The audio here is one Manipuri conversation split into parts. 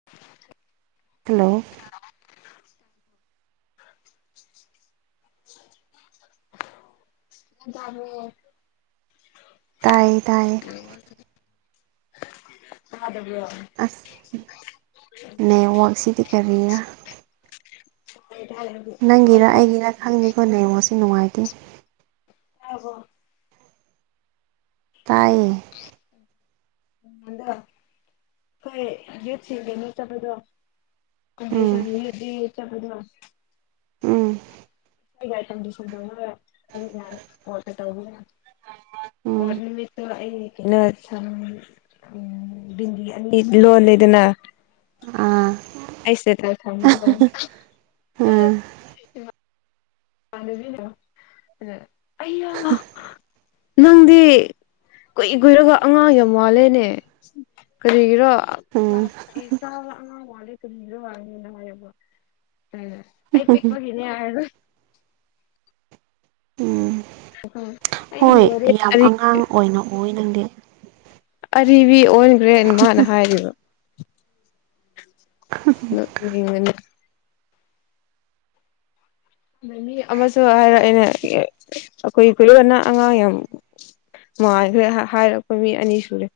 [inaudible] ꯍꯜꯂꯣ [inaudible] ꯅꯔ ꯇꯥꯏ ꯊꯗꯕꯤ ꯑꯁ ꯅꯠꯋꯥꯛꯁꯤꯗꯤ ꯀꯔꯤꯔ ꯑꯩ ꯇꯔꯗꯤ ꯅꯪꯒꯤꯔ ꯑꯩꯒꯤꯔ ꯈꯪꯅꯤꯦꯀꯣ ꯅꯡꯉꯣ ꯁꯤ ꯅꯨꯡꯉꯥꯏꯇꯦ ꯑ ꯍꯣ ꯇꯥꯏꯌꯦ ꯎꯗ ꯑꯩꯣꯏ ꯌꯨꯠ ꯁꯤꯒ ꯅꯠꯇꯕꯗꯣ ꯑꯒꯤ ꯎꯝ ꯁꯥꯡ ꯌꯗꯤ ꯌꯥ ꯃ ꯋꯥ ꯎꯝ ꯑꯩ ꯁꯟ ꯇꯧꯔ ꯑꯗꯨꯠꯇ ꯇꯧꯕꯔ ꯎꯝ ꯄꯔ ꯆ ꯕꯤꯟꯗꯤ ꯑꯅꯤ ꯂꯣꯜꯂꯤꯗꯅ꯫ ꯑꯥ ꯑꯁꯦ ꯇ ꯊꯝ ꯑꯥ ꯄꯥꯟꯅꯕꯤꯅꯣ ꯑꯗ ꯑꯩ ꯅꯪꯗꯤ ꯀꯨꯏ ꯀꯨꯏꯔꯒ ꯑꯉꯥꯡ ꯌꯥꯝ ꯋꯥꯠꯂꯦꯅꯦ ꯀꯔꯤꯒꯤꯔꯣ ꯀ꯭ꯂ ꯎꯝ ꯁꯨ ꯋꯥꯡꯉꯦꯅ ꯍꯥꯏꯌꯦꯕꯣ ꯑꯩ ꯄꯤꯛꯄꯒꯤꯅꯦ ꯍꯥꯏꯔ ꯎꯝ [unintelligible] ꯍꯣꯏ ꯌꯥꯝ ꯑꯔꯤꯕꯤ ꯑꯉꯥꯡ ꯑꯣꯏꯅ ꯑꯣꯏ ꯅꯪꯗꯦ ꯑꯔꯤꯕꯔꯤꯕꯤ ꯑꯣꯟꯈ꯭ꯔꯦꯅ ꯃꯥꯅ ꯍꯥꯏꯔꯤꯕ [unintelligible] ꯃꯤ ꯑꯃꯁꯨ ꯍꯥꯏꯔ ꯑꯩꯅ ꯑꯩꯈꯣꯏ ꯈꯨꯂꯣꯅ ꯑꯉꯥꯡ ꯌꯥꯝ ꯃꯃꯥꯟꯈꯣꯏ ꯍꯥꯏꯔꯛꯄ ꯃꯤ ꯑꯅꯤ ꯁꯨꯔꯦ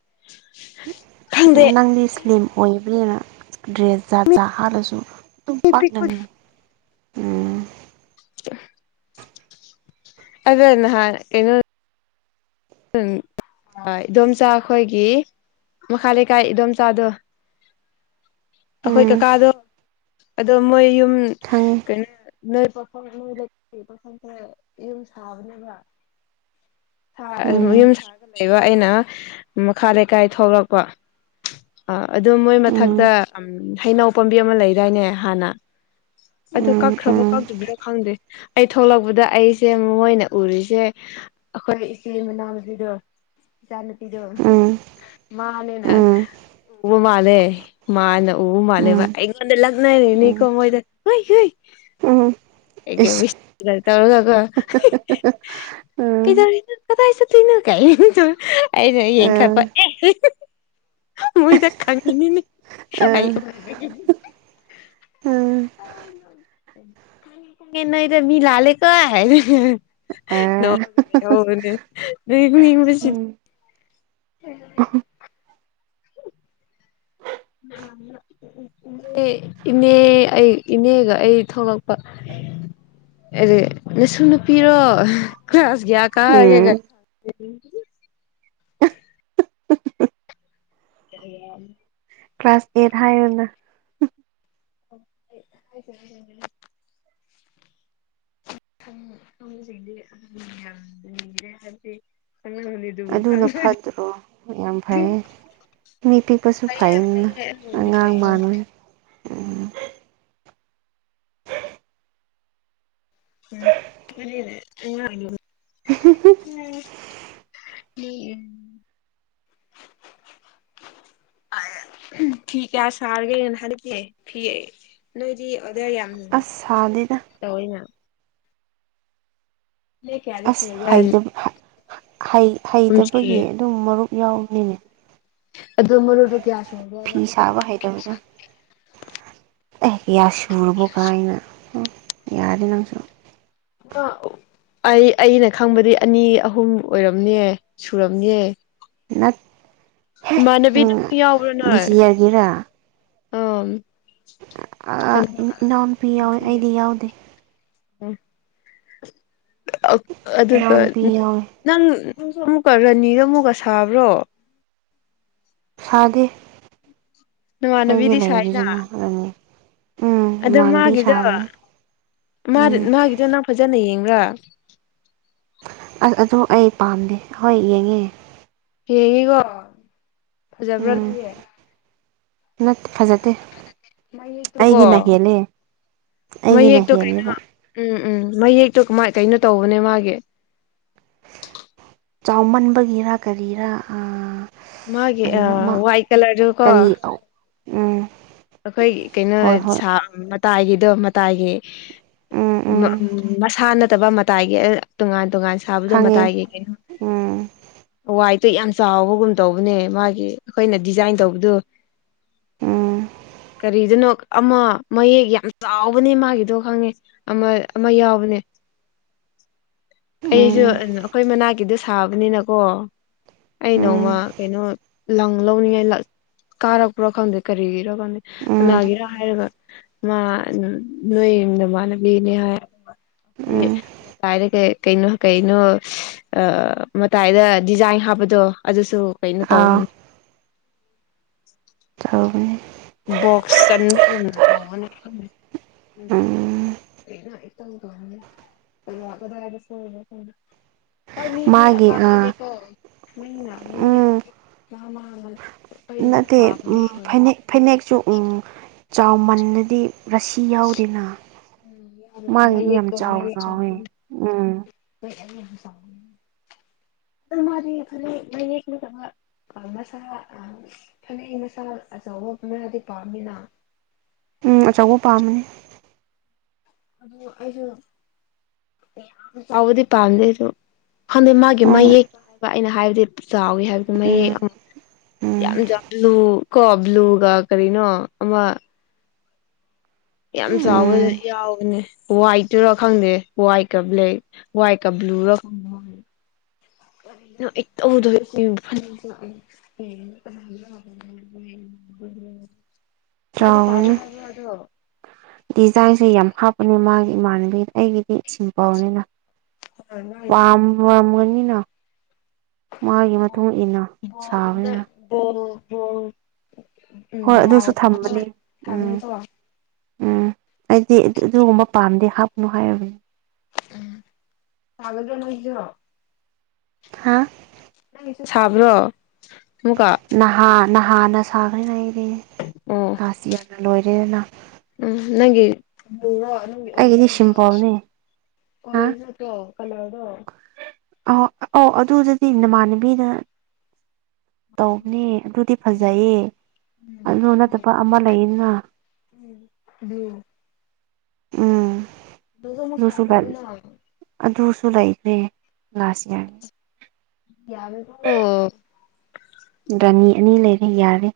ꯈꯪꯗꯦ ꯅꯪꯗꯤ ꯏꯁ꯭ꯂꯤꯝ ꯑꯣꯏꯕꯅꯤꯅ ꯗ꯭ꯔꯦꯁ ꯖꯥꯠ ꯖꯥꯠ ꯍꯥꯞꯂꯁꯨ꯫ ꯑꯗꯨꯨꯝ ꯄꯥꯛꯅꯅꯤ ꯎꯝ [inaudible] ꯑꯩꯗꯣ ꯅꯍꯥꯟ ꯀꯩꯅꯣ ꯎꯝ ꯍ ꯏꯗꯣꯝꯆꯥ ꯑꯩꯈꯣꯏꯒꯤ ꯃꯈꯥ ꯂꯩꯀꯥꯏ ꯏꯗꯣꯝꯆꯥꯥꯗꯣ꯫ ꯑꯩꯈꯣꯏ ꯎꯝ ꯀꯀꯥꯗꯣ ꯑꯗꯣ ꯃꯣꯏ ꯌꯨꯝ ꯈꯪꯉꯦ ꯀꯩꯅꯣ ꯅꯣꯏ [unintelligible] ꯁꯥꯕꯅꯦꯕ ꯎꯝ ꯌꯨꯝ ꯁꯥꯔꯒ ꯂꯩꯕ ꯑꯩꯅ ꯃꯈꯥ ꯂꯩꯀꯥꯏ ꯊꯣꯛꯂꯛꯄ ꯑ ꯑꯗꯣ ꯃꯣꯏ ꯃꯊꯛꯇ ꯎꯝ ꯎ ꯍꯩꯅꯧ ꯄꯥꯝꯕꯤ ꯑꯃ ꯂꯩꯗꯥꯏꯅꯦ ꯍꯥꯟꯅ ꯑꯗꯨ ꯎꯝ ꯀꯛꯈ꯭ꯔꯕ ꯎꯝ ꯀꯥꯇ꯭ꯔꯤꯕ ꯈꯪꯗꯦ꯫ ꯑꯩ ꯊꯣꯛꯂꯛꯄꯗ ꯑꯩꯁꯦ ꯃꯣꯏꯅ ꯎꯔꯤꯁꯦ ꯑꯩꯈꯣꯏ ꯁꯤꯃꯅꯥꯃ ꯄꯤꯗꯣ ꯆꯅ ꯄꯤꯗꯣ ꯎꯝ ꯃꯥꯅꯦꯅ ꯎꯕ ꯃꯥꯜꯂꯦ꯫ ꯃꯥꯅ ꯎ ꯎꯝ ꯃꯥꯂꯦꯕ ꯎꯝ ꯑꯩꯉꯣꯟꯗ ꯂꯛꯅꯔꯤꯅꯤꯀꯣ ꯎꯝ ꯃꯣꯏꯖꯦ [unintelligible] ꯎꯝ ꯏꯁ ꯋꯤꯁꯀ ꯇꯧꯔꯒ ꯎꯝ ꯀꯩꯗꯧꯔꯤꯅꯣ ꯀꯗꯥꯏ ꯆꯠꯇꯣꯏꯅꯣ ꯀꯥꯏ ꯑꯩꯩꯅ ꯎꯝ ꯌꯦꯡꯈꯠꯄ ꯑꯦ꯫ ꯃꯣꯏꯗ ꯈꯪꯉꯤꯅꯤꯅꯦ ꯑꯩ ꯑ ꯎꯕꯒꯤ꯫ ꯎꯝ [inaudible] ꯅꯣꯏꯗ ꯃꯤ ꯂꯥꯂꯦꯀꯣ ꯍꯥꯏ ꯑ [unintelligible] [unintelligible] ꯎꯝ [unintelligible] [inaudible] ꯏ ꯏꯅꯦ ꯑꯩ ꯏꯅꯦꯒ ꯑꯩ ꯊꯣꯛꯂꯛꯄ ꯑꯦ ꯅꯁꯨ ꯅꯨꯄꯤꯔꯣ ꯀ꯭ꯂꯥꯁ ꯀꯌꯥ ꯀꯥꯔꯒꯦ ꯎꯝ [inaudible] ꯑ [inaudible] ꯀ꯭ꯂꯥꯁ ꯑꯦꯠ ꯍꯥꯏꯌꯣꯅ꯫ [inaudible] [unintelligible] ꯑꯗꯨꯅ ꯐꯠꯇ꯭ꯔꯣ ꯌꯥꯝ ꯐꯩꯌꯦ ꯃꯤ ꯄꯤꯛꯄꯁꯨ ꯐꯩꯌꯦ ꯐꯩꯅꯦ ꯐꯩꯌꯦ ꯑꯗꯨꯕꯨꯗꯤ ꯑꯉꯥꯡ ꯐꯩꯌꯦ ꯃꯥꯟꯕꯅꯦ꯫ ꯎ [inaudible] [unintelligible] [unintelligible] ꯃꯤ ꯌꯨꯝ꯫ [inaudible] ꯐꯤ ꯀꯌꯥ ꯁꯥꯔꯒꯦꯅ ꯍꯥꯟꯗꯛꯀꯦ ꯐꯤ ꯅꯣꯏꯗꯤ ꯑꯣꯗꯔ ꯌꯥꯝ ꯑꯁ ꯁꯥꯗꯦꯗ꯫ ꯇꯧꯋꯦꯅ꯫ ꯂꯦꯛ ꯀꯌꯥꯗꯤ ꯑꯁ ꯁꯨꯔꯒꯦ ꯑꯗꯨꯝ ꯍꯩꯇꯕ ꯍꯩ ꯁꯤꯌꯦ ꯍꯩꯇꯕꯒꯤ ꯑꯗꯨꯝ ꯃꯔꯨꯞ ꯌꯥꯎꯕꯅꯤꯅꯦ꯫ ꯐꯤ ꯁꯥꯕ ꯍꯩꯇꯕꯗꯣ꯫ ꯑꯦ ꯌꯥ ꯁꯨꯔꯕꯣ ꯀꯥꯏꯅ ꯌꯥꯔꯦ ꯅꯪꯁꯨ ꯑꯩ ꯑꯩꯅ ꯈꯪꯕꯗꯤ ꯑꯅꯤ ꯑꯍꯨꯝ ꯑꯣꯏꯔꯝꯅꯤꯌꯦ ꯁꯨꯔꯝꯅꯦꯍꯦ꯫ ꯅꯠ ꯍꯦ ꯏꯃꯥꯟꯅꯕꯤꯗꯨ ꯎꯝ ꯌꯥꯎꯕ꯭ꯔꯥ ꯅꯣꯏ ꯗꯤꯁ ꯌꯔꯒꯤꯔꯥ ꯑꯝ꯫ ꯑ ꯏꯅꯥꯎꯅꯨꯄꯤ ꯌꯥꯎꯋꯦ ꯑꯩꯗꯤ ꯌꯥꯎꯗꯦ꯫ ꯑꯗꯨꯒ ꯏꯅꯥꯎꯅꯨꯄꯤ ꯌꯥꯎꯋꯦ ꯅꯪ ꯑꯃꯨꯛꯀ ꯔꯥꯅꯤꯗ ꯑꯃꯨꯛꯀ ꯁꯥꯕ꯭ꯔꯣ ꯁꯥꯗꯦ ꯑꯩꯒꯤ ꯅꯃꯥꯟꯅꯕꯤꯗꯤ ꯁꯥꯏꯅ ꯂꯩꯔꯤꯗꯨꯅ ꯈꯔꯅꯤ ꯎꯝ ꯑꯗ ꯃꯥꯟꯕꯤ ꯃꯥꯒꯤꯗꯣ ꯁꯥꯥꯕꯅꯦ ꯎꯝ ꯃꯥꯒꯤꯗꯣ ꯅꯪ ꯐꯖꯅ ꯌꯦꯡꯔꯥ ꯑ ꯑꯗꯨ ꯑꯩ ꯄꯥꯝꯗꯦ ꯍꯣꯏ ꯌꯦꯡꯉꯦ ꯌꯦꯡꯉꯤꯀꯣ ꯐꯖꯕ꯭ꯔꯣ ꯎꯝ ꯅꯪꯒꯤ ꯅꯠꯇꯦ ꯐꯖꯗꯦ ꯃꯌꯦꯛꯇꯣꯀꯣ ꯑꯩꯒꯤꯅ ꯍꯦꯜꯂꯦ꯫ ꯑꯩꯒꯤꯅ ꯃꯌꯦꯛꯇꯣ ꯍꯦꯟꯂꯤꯕ꯫ ꯀꯩꯅꯣ ꯎꯝ ꯎꯝ ꯃꯌꯦꯛꯇꯣ ꯃꯥꯏ ꯀꯩꯅꯣ ꯇꯧꯕꯅꯦ ꯃꯥꯒꯤ꯫ ꯆꯥꯎꯃꯟꯕꯒꯤꯔ ꯀꯔꯤꯔꯥ ꯑꯥ ꯃꯥꯒꯤ ꯑ ꯀꯔꯤꯅꯣ ꯑꯃ ꯋꯥꯏꯠ ꯀꯂꯔꯗꯨ ꯀꯣ ꯀꯔꯤ ꯎꯝ ꯑꯩꯈꯣꯏ ꯀꯩꯅꯣ ꯍꯣꯏ ꯍꯣꯏ ꯁꯥ ꯃꯇꯥꯏꯒꯤꯗꯣ ꯃꯇꯥꯏꯒꯤ ꯎꯝ ꯃꯁꯥ ꯅꯠꯇꯕ ꯃꯇꯥꯏꯒꯤ ꯇꯣꯉꯥꯟ ꯇꯣꯉꯥꯟ ꯁꯥꯕꯗꯨ ꯈꯪꯉꯦ ꯃꯇꯥꯏꯒꯤ ꯀꯩꯅꯣ ꯎꯝ ꯋꯥꯏꯠꯇꯣ ꯌꯥꯝ ꯆꯥꯎꯕꯒꯨꯝ ꯇꯧꯕꯅꯦ ꯃꯥꯒꯤ ꯑꯩꯈꯣꯏꯅ ꯗꯤꯖꯥꯏꯟ ꯇꯧꯕꯗꯨ ꯎꯝ ꯀꯔꯤꯗꯅꯣ ꯑꯃ ꯃꯌꯦꯛ ꯌꯥꯝ ꯆꯥꯎꯕꯅꯦ ꯃꯥꯒꯤꯗꯣ ꯈꯪꯉꯦ ꯑꯃ ꯑꯃ ꯌꯥꯎꯕꯅꯦ ꯑꯩꯁꯨ ꯎꯝ ꯑꯩꯈꯣꯏ ꯃꯅꯥꯛꯀꯤꯗꯨ ꯁꯥꯕꯅꯤꯅꯀꯣ ꯑꯩ ꯎꯝ ꯅꯣꯡꯃ ꯀꯩꯅꯣ ꯂꯪ ꯂꯧꯅꯤꯡꯉꯥꯏ ꯂꯥꯛ ꯀꯥꯔꯛꯄ꯭ꯔꯣ ꯈꯪꯗꯦ ꯀꯔꯤꯒꯤꯔꯣ ꯈꯪꯗꯦ ꯎꯝ ꯀꯅꯥꯒꯤꯔ ꯍꯥꯏꯔꯒ ꯃꯥ ꯅꯣꯏ ꯅꯃꯥꯟꯅꯕꯤꯅꯦ ꯍꯥꯏ ꯎꯝ [unintelligible] ꯇꯥꯏꯔꯒꯦ ꯀꯩꯅꯣ ꯀꯩꯅꯣ ꯑ ꯃꯇꯥꯏꯗ ꯗꯤꯖꯥꯏꯟ ꯍꯥꯞꯄꯗꯣ ꯑꯗꯨꯁꯨ ꯀꯩꯅꯣ ꯑꯥ ꯇꯧꯅꯤ ꯆꯥꯎꯕꯅꯦ ꯕꯣꯛꯁ ꯆꯅꯤꯒꯨꯝ [unintelligible] ꯎꯝ [unintelligible] ꯀꯗꯥꯏꯗ ꯁꯣꯏꯔꯤꯅꯣ ꯈꯪꯗꯦ ꯍꯣꯏ ꯃꯤꯒꯤ ꯃꯥꯒꯤ ꯑꯥ ꯑꯄꯥꯝꯕꯅꯦꯀꯣ ꯃꯤꯅ ꯃꯤ ꯎꯝ [unintelligible] ꯅꯠꯇꯦ ꯎꯝ ꯄꯥꯕꯅꯦ ꯐꯅꯦꯛ ꯐꯩꯅꯦꯛꯁꯨ ꯎꯝ ꯆꯥꯎꯃꯜꯂꯗꯤ ꯔꯥꯁꯤ ꯌꯥꯎꯗꯦꯅ ꯃꯥꯒꯤꯗꯤ ꯌꯥꯝ ꯆꯥꯎ ꯆꯥꯎꯋꯦ ꯎꯝ [unintelligible] ꯑꯗꯨ ꯃꯥꯗꯤ ꯐꯅꯦꯛ ꯃꯌꯦꯛ ꯅꯠꯇꯕ [unintelligible] ꯐꯅꯦꯛ ꯃꯁꯥ ꯑꯆꯧꯕ ꯑꯃꯗꯤ ꯄꯥꯝꯃꯤꯅ ꯎꯝ ꯑꯆꯧꯕ ꯄꯥꯝꯕꯅꯤ ꯑꯗꯣ ꯑꯩꯖꯨ ꯃꯌꯥꯝ ꯆꯥꯎꯕꯗꯤ ꯄꯥꯝꯗꯦ ꯑꯩꯖꯨ ꯍꯪꯗꯛ ꯃꯥꯒꯤ ꯍꯣꯏ ꯃꯌꯦꯛ ꯑꯩꯅ ꯍꯥꯏꯕꯗꯤ ꯆꯥꯎꯋꯤ ꯍꯥꯏꯕꯗꯤ ꯎꯝ ꯃꯌꯦꯛ ꯌꯥꯝ ꯎꯝ ꯌꯥꯛ ꯕ꯭ꯂꯨ ꯀꯣ ꯕ꯭ꯂꯨꯒ ꯀꯔꯤꯅꯣ ꯑꯃ ꯌꯥꯝ ꯆꯥꯎꯕ ꯎꯝ ꯌꯥꯎꯕꯅꯦ ꯋꯥꯏꯠꯇꯨꯔꯥ ꯈꯪꯗꯦ ꯋꯥꯏꯠꯀ ꯕ꯭ꯂꯦꯛ ꯋꯥꯏꯠꯀ ꯕ꯭ꯂꯨꯒ [unintelligible] [unintelligible] [unintelligible] ꯆꯥꯎꯕꯅꯤ ꯗꯤꯖꯥꯏꯟꯁꯨ ꯌꯥꯝ ꯍꯥꯞ ꯑꯗꯨ ꯃꯥꯒꯤ ꯏꯃꯥꯟꯅꯕꯤ ꯑꯩꯒꯤꯗꯤ ꯏꯁꯤꯡ ꯄꯥꯎꯅꯤꯅ ꯄꯥꯝ ꯋꯥꯔꯝꯒꯅꯤꯅ ꯃꯥꯒꯤ ꯃꯇꯨꯡ ꯏꯟꯅ ꯕꯣꯜꯒꯨꯝꯅ ꯁꯥꯕꯅꯤꯅ [unintelligible] ꯍꯣꯏ ꯎꯝ ꯑꯗꯨꯁꯨ ꯔꯥꯎ ꯑꯃ ꯊꯝꯕꯅꯤ ꯎꯝ ꯊꯝꯃꯦꯀꯣ ꯎꯝ ꯑꯩꯗꯤ ꯑꯗꯨ ꯑꯗꯨꯒꯨꯝꯕ ꯄꯥꯝꯗꯦ ꯍꯥꯞꯅꯨ ꯍꯥꯏꯔꯕꯅꯤ ꯎꯝ ꯆꯥꯒꯗꯔꯣ ꯅꯣꯏꯖꯨ ꯍꯥꯥ ꯅꯪꯒꯤꯁꯨ ꯁꯥꯕ꯭ꯔꯣ ꯑꯃꯨꯛꯀ ꯅꯍꯥ ꯅꯍꯥꯅ ꯁꯥꯒ꯭ꯔꯤꯅ ꯑꯩꯗꯤ ꯑꯣ ꯂꯥꯁ ꯏꯌꯔꯅ ꯂꯣꯏꯔꯦꯅ ꯎꯝ ꯅꯪꯒꯤ ꯕ꯭ꯂꯨꯔꯣ ꯑꯩꯒꯤꯗꯤ ꯁꯤꯝꯄꯣꯜꯅꯦ ꯍꯥ [unintelligible] ꯀꯅꯥꯗꯣ ꯑ ꯑ ꯑꯗꯨꯗꯨꯗꯤ ꯅꯃꯥꯟꯅꯕꯤꯅ ꯇꯧꯕꯅꯦ ꯑꯗꯨꯗꯤ ꯐꯖꯩꯌꯦ ꯑꯗꯨ ꯅꯠꯇꯕ ꯑꯃ ꯂꯩꯌꯦꯅ ꯎꯝ ꯑꯗꯨ ꯎꯝ ꯗꯧꯗꯨꯁꯨ ꯑꯗꯨꯁꯨ ꯃꯁꯥꯥ ꯀꯥꯡꯍꯣꯏꯅ ꯑꯗꯨꯁꯨ ꯂꯩꯈ꯭ꯔꯦ ꯂꯥꯁ ꯌꯥꯏ ꯌꯥꯒꯥꯔꯣ ꯒꯥꯅꯤ ꯑꯅꯤ ꯂꯩꯔꯦ ꯌꯥꯔꯦ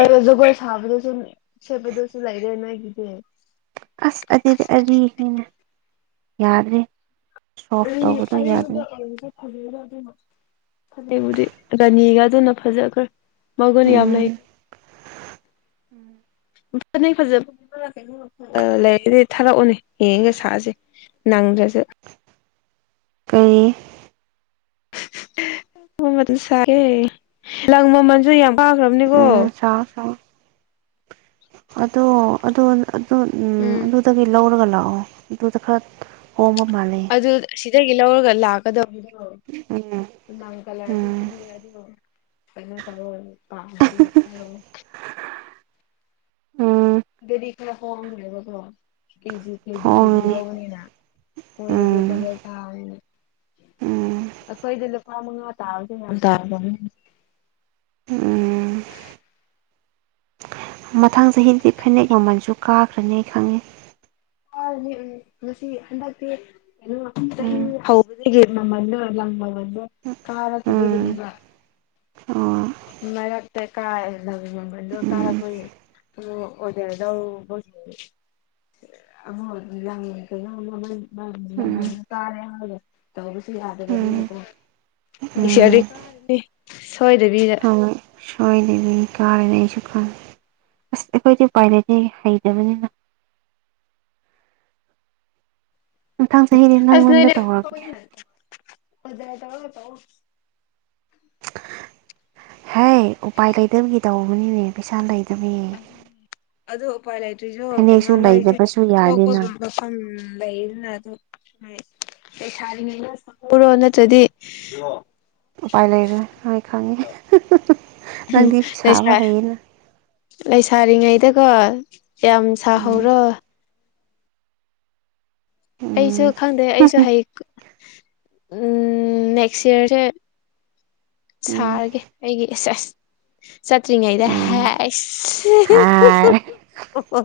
ꯑꯗꯣ ꯖꯒꯣꯏ ꯁꯥꯕꯗꯁꯨ ꯁꯦꯠꯄꯗꯁꯨ ꯂꯩꯔꯦ ꯅꯣꯏꯒꯤꯗꯤ ꯑꯁ ꯑꯗꯨꯗꯤ ꯑꯔꯤꯕꯅꯤꯅ ꯌꯥꯗ꯭ꯔꯦ ꯁꯣꯐ ꯔꯤ ꯇꯧꯕꯗꯣ ꯌꯥꯗ꯭ꯔꯦ ꯑꯔꯤꯕ ꯑꯣꯏꯔꯁꯨ [unintelligible] ꯐꯕꯨꯗꯤ ꯔꯥꯅꯤꯒꯗꯨꯅ ꯐꯖꯒ꯭ꯔꯦ ꯃꯒꯨꯟ ꯌꯥꯝ ꯎꯝ ꯂꯩ [unintelligible] ꯑꯥ ꯂꯩꯗꯤ ꯊꯥꯔꯛꯑꯣꯅꯦ ꯌꯦꯡꯒ ꯁꯥꯁꯦ ꯅꯪꯗ꯭ꯔꯁꯨ ꯀꯔꯤ [unintelligible] ꯂꯪ ꯃꯃꯟꯖꯨ ꯌꯥꯝ ꯎꯝ ꯀꯥꯈ꯭ꯔꯕꯅꯤꯀꯣ ꯁꯥ ꯁꯥ ꯑꯗꯣ ꯑꯗꯣ ꯑꯗꯨ ꯎꯝ ꯑꯗꯨꯗꯒꯤ ꯂꯧꯔꯒ ꯂꯥꯛꯑꯣ ꯑꯗꯨꯗ ꯈꯔ ꯍꯣꯡꯕ ꯃꯥꯜꯂꯤ ꯑꯗꯨ ꯁꯤꯗꯒꯤ ꯂꯧꯔꯒ ꯂꯥꯛꯀꯗꯧꯕ ꯎꯝ ꯂꯪ ꯀꯂꯔꯁꯨ ꯎꯝ ꯈꯪꯗꯦ ꯑꯗꯨꯒ ꯀꯩꯅꯣ ꯇꯧꯋꯦ ꯄꯥꯝꯃꯗꯤ ꯍꯥꯏꯔꯛꯑꯣ ꯎꯝ ꯁꯤꯗꯥꯗꯤ ꯈꯔ ꯍꯣꯡꯒ꯭ꯔꯦꯕꯀ꯭ꯣ ꯀꯦꯖꯤ ꯀꯦꯖꯤ ꯀꯦꯖꯤ ꯍꯣꯡꯉꯦ ꯂꯧꯕꯅꯤꯅ ꯃꯣꯏꯗꯥꯗꯤ ꯎꯝ ꯗꯥꯕꯜ ꯀꯥꯕꯅꯤꯅ ꯎꯝ ꯑꯩꯈꯣꯏꯗꯤ ꯂꯨꯄꯥ ꯃꯉꯥ ꯇꯥꯕꯁꯨ ꯌꯥꯝ ꯇꯥꯕꯅꯤ ꯎꯝ ꯃꯊꯪ ꯆꯍꯤꯗꯤ ꯐꯅꯦꯛ ꯃꯃꯜꯁꯨ ꯀꯥꯈ꯭ꯔꯅꯤ ꯈꯪꯉꯦ [unintelligible] ꯎꯝ ꯉꯁꯤ ꯍꯟꯗꯛꯇꯤ ꯎꯝ ꯍꯧꯕꯗꯒꯤ ꯃꯃꯟꯗꯣ ꯂꯪ ꯃꯃꯟꯗꯣ ꯎꯝ ꯀꯥꯔꯛꯇꯕꯩꯒꯤꯅꯤꯕ ꯑꯣ ꯃꯔꯛꯇ ꯀꯥꯔ ꯂꯪ ꯃꯃꯟꯗꯣ ꯎꯝ ꯀꯥꯔꯄꯒꯤ ꯑꯣ ꯑꯣꯗꯔ ꯂꯧꯕꯒꯤ [unintelligible] ꯎꯝ ꯃꯃꯜꯁꯨ ꯇꯥꯔꯦ ꯍꯥꯏꯔꯒ ꯇꯧꯕꯁꯨ ꯎꯝ ꯌꯥꯗꯕꯅꯤꯅꯀꯣ ꯎꯝ [unintelligible] ꯁꯣꯏꯗꯕꯤꯗ ꯍꯣꯏ ꯁꯣꯏꯗꯕꯤ ꯀꯥꯔꯤꯅꯤ ꯑꯩꯁꯨ ꯈꯪꯉꯦ ꯑꯁ ꯑꯩꯈꯣꯏꯗꯤ ꯎꯄꯥꯏ ꯂꯩꯇꯦꯍꯦ ꯍꯩꯇꯕꯅꯤꯅ ꯃꯊꯪ ꯆꯍꯤꯗꯤ ꯑꯁ ꯅꯪꯉꯣꯟꯗ ꯅꯣꯏꯗꯤ ꯇꯧꯔꯒꯦ [unintelligible] ꯍꯦ ꯎꯄꯥꯏ ꯂꯩꯇꯕꯒꯤ ꯇꯧꯕꯅꯤꯅꯦ ꯄꯩꯁꯥ ꯂꯩꯇꯕꯒꯤ ꯑꯗꯨ ꯎꯄꯥꯏ ꯂꯩꯇꯔꯤꯖꯨ ꯀꯩꯅꯣ ꯐꯅꯦꯛꯁꯨ ꯅꯣꯏꯁꯦ ꯂꯩꯗꯕꯁꯨ ꯊꯣꯛꯄ ꯌꯥꯗꯦꯅ ꯃꯐꯝ ꯂꯩꯗꯅ ꯑꯗꯨ ꯂꯩꯁꯥꯔꯤꯉꯩꯗ ꯁꯥꯍꯧꯔꯣ ꯅꯠꯇ꯭ꯔꯗꯤ ꯎꯄꯥꯏ ꯂꯩꯔꯣꯏ ꯍꯣꯏ ꯈꯪꯉꯦ ꯅꯪꯗꯤ ꯂꯩꯁꯥ ꯁꯥꯕ ꯍꯩꯌꯦꯅ ꯂꯩꯁꯥꯔꯤꯉꯩꯗꯀꯣ ꯌꯥꯝ ꯎꯝ ꯁꯥꯍꯧꯔꯣ ꯑꯩꯁꯨ ꯈꯪꯗꯦ ꯑꯩꯁꯨ ꯎꯝ ꯍꯩ ꯎꯝ ꯅꯦꯛꯁ ꯏꯌꯥꯔꯁꯦ ꯎꯝ ꯁꯥꯔꯒꯦ ꯑꯩꯒꯤ ꯑꯦꯁ ꯑꯦꯁ ꯆꯠꯇꯔꯤꯉꯩꯗ ꯑꯦ ꯍꯥꯏꯁ ꯍꯥꯏ ꯑꯣ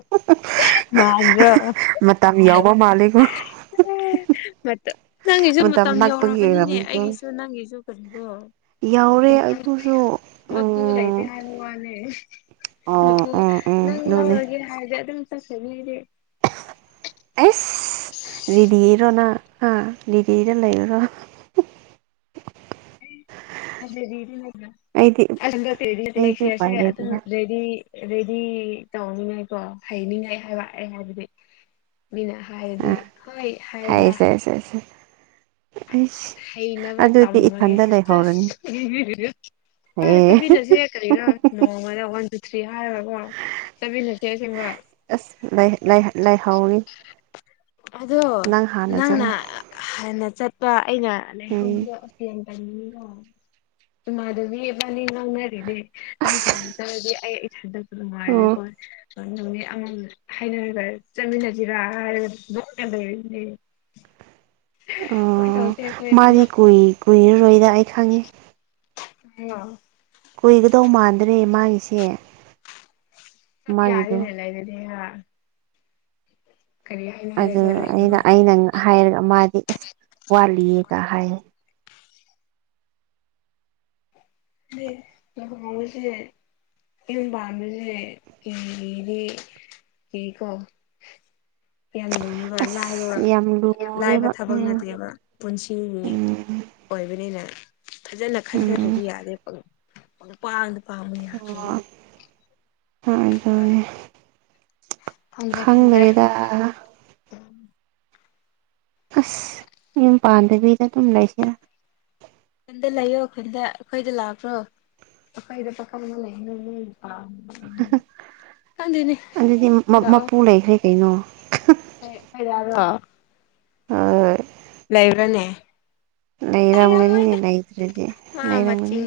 ꯃꯥꯟꯗ꯭ꯔꯣ ꯃꯇꯝ ꯌꯥꯎꯕ ꯃꯥꯜꯂꯦꯀꯣ ꯅꯪꯒꯤꯁꯨ ꯃꯇꯝ ꯅꯛꯄꯒꯤ ꯌꯧꯔꯕꯅꯤꯅꯦ ꯑꯣꯏꯔꯝꯅꯤꯀꯣ ꯑꯩꯒꯤꯁꯨ ꯅꯪ ꯒꯤꯁꯨ ꯀꯔꯤꯅꯣ ꯌꯧꯔꯦ ꯃꯄꯨ ꯑꯗꯨꯁꯨ ꯃꯄꯨ ꯎꯝ ꯂꯩꯇꯦ ꯍꯥꯏꯕ ꯋꯥꯅꯦ ꯑꯣ ꯃꯥꯄꯨ ꯎꯝ ꯎꯝ ꯅꯪ ꯑꯗꯨꯅꯦ ꯂꯧꯔꯒꯦ ꯍꯥꯏꯔꯗꯤ ꯑꯗꯨꯝ ꯆꯠꯈꯤꯅꯤ ꯑꯩꯗꯤ ꯔꯤꯗꯤꯔꯣ ꯅꯪ ꯍꯥꯥ ꯔꯤꯗꯤꯗ ꯂꯩꯔꯨꯔꯣ [unintelligible] ꯑꯩꯗꯤ ꯑꯩꯗꯤ ꯎꯄꯥꯏ ꯂꯩꯇꯦꯗ [inaudible] ꯂꯩꯔꯤ ꯑꯗꯩꯗꯤ ꯇꯧꯅꯤꯡꯉꯥꯏ ꯀꯣ ꯍꯩꯅꯤꯡꯉꯥꯏ ꯍꯥꯏꯕ ꯑꯩ ꯍꯥꯏꯕꯗꯤ ꯃꯤꯅ ꯍꯥꯏꯔꯗꯤ ꯍꯣꯏ ꯍꯥꯏꯕ ꯑꯦ ꯁꯦ ꯁꯦ ꯍꯩꯅꯕ ꯑꯗꯨꯗꯤ ꯇꯝꯃꯒꯦ ꯏꯊꯟꯗ ꯂꯩꯍꯧꯔꯅꯤ ꯑꯦ ꯆꯃꯤꯅꯁꯦ ꯀꯔꯤꯔ ꯅꯣꯡ ꯉꯥꯂꯦ ꯋꯥꯟ ꯇꯨ ꯊ꯭ꯔꯤ ꯍꯥꯏꯔꯣꯏꯀꯣ ꯆꯃꯤꯅꯁꯦ ꯁꯤꯡꯕ ꯑꯁ ꯅꯩꯏꯍꯧꯔꯤ ꯑꯗꯣ ꯅꯪꯅ ꯆꯠꯂꯣ ꯍꯥꯟꯅ ꯆꯠꯄ ꯑꯩꯅ ꯎꯝ ꯂꯩꯍꯧꯕꯗꯣ [unintelligible] ꯃꯥꯗꯕꯤ ꯏꯕꯥꯅꯤ [unintelligible] ꯅꯪ ꯑꯁ ꯍꯥꯟꯅ ꯆꯪꯔꯗꯤ ꯑꯩ ꯏꯊꯟꯗ ꯑꯣ ꯅꯨꯡꯉꯥꯏꯀꯣ ꯅꯨꯃꯤꯠ ꯑꯃꯝ ꯍꯥꯏꯅꯔꯒ ꯆꯠꯃꯤꯟꯅꯁꯤꯔꯥ ꯍꯥꯏꯔꯒ ꯗ [unintelligible] ꯑꯣ ꯃꯥꯗꯤ ꯄꯨꯂꯞ ꯀꯨꯏ ꯀꯨꯏꯔꯔꯣꯏꯗ ꯑꯩ ꯈꯪꯉꯤ [unintelligible] ꯉ ꯀꯨꯏꯒꯗꯧ ꯃꯥꯟꯗ꯭ꯔꯦ ꯃꯥꯒꯤꯁꯦ [unintelligible] ꯃꯥꯒꯤꯗꯣ ꯌꯥꯔꯤꯅꯦ ꯂꯩꯔꯗꯤ ꯍꯥ ꯑꯗꯨ ꯑꯩꯅ ꯑꯩꯅ ꯍꯥꯏꯔꯒ ꯃꯥꯗꯤ ꯑꯦꯁ ꯋꯥꯠꯂꯤꯌꯦꯒ ꯍꯥꯏꯌꯦ [unintelligible] ꯁꯦ ꯌꯨꯝ ꯄꯥꯟꯕꯁꯦ [unintelligible] [inaudible] ꯌꯥꯝ ꯂꯨꯏꯌꯦꯕ ꯂꯥꯏꯕ ꯑꯁ ꯌꯥꯝ ꯂꯥꯏꯕ ꯂꯨꯔꯦꯕ ꯊꯕꯛ ꯎꯝ ꯅꯠꯇꯦꯕ ꯄꯨꯟꯁꯤꯒꯤ ꯎꯝ ꯑꯣꯏꯕꯅꯤꯅ ꯐꯖꯅ ꯎꯝ ꯈꯟꯊꯔꯗꯤ ꯌꯥꯗꯦ ꯅꯨꯄꯥ ꯑꯝꯇ ꯄꯥꯝꯃꯨ ꯑꯣ [unintelligible] ꯑꯗꯨꯅꯦ ꯈꯪꯗ꯭ꯔꯦꯗ ꯑꯁ ꯌꯨꯝ ꯄꯥꯟꯗꯕꯤꯗ ꯑꯗꯨꯝ ꯂꯩꯁꯤꯔ ꯈꯨꯟꯗ ꯂꯩꯌꯣ ꯈꯨꯟꯗ ꯑꯩꯈꯣꯏꯗ ꯂꯥꯛꯕ꯭ꯔꯣ ꯑꯈꯣꯏꯗ [unintelligible] [inaudible] ꯑꯗꯨꯗꯤ ꯃꯄꯨ ꯂꯩꯈ꯭ꯔꯦ ꯀꯩꯅꯣ ꯐ [unintelligible] ꯑ ꯂꯩꯕ꯭ꯔꯅꯦ ꯂꯩꯔꯝꯒꯅꯤꯅꯦ ꯂꯩꯔꯝꯃꯣꯏꯗ ꯂꯩꯗ꯭ꯔꯗꯤ ꯃꯥ ꯂꯩꯔꯝꯒꯅꯤ ꯃꯆꯤꯟ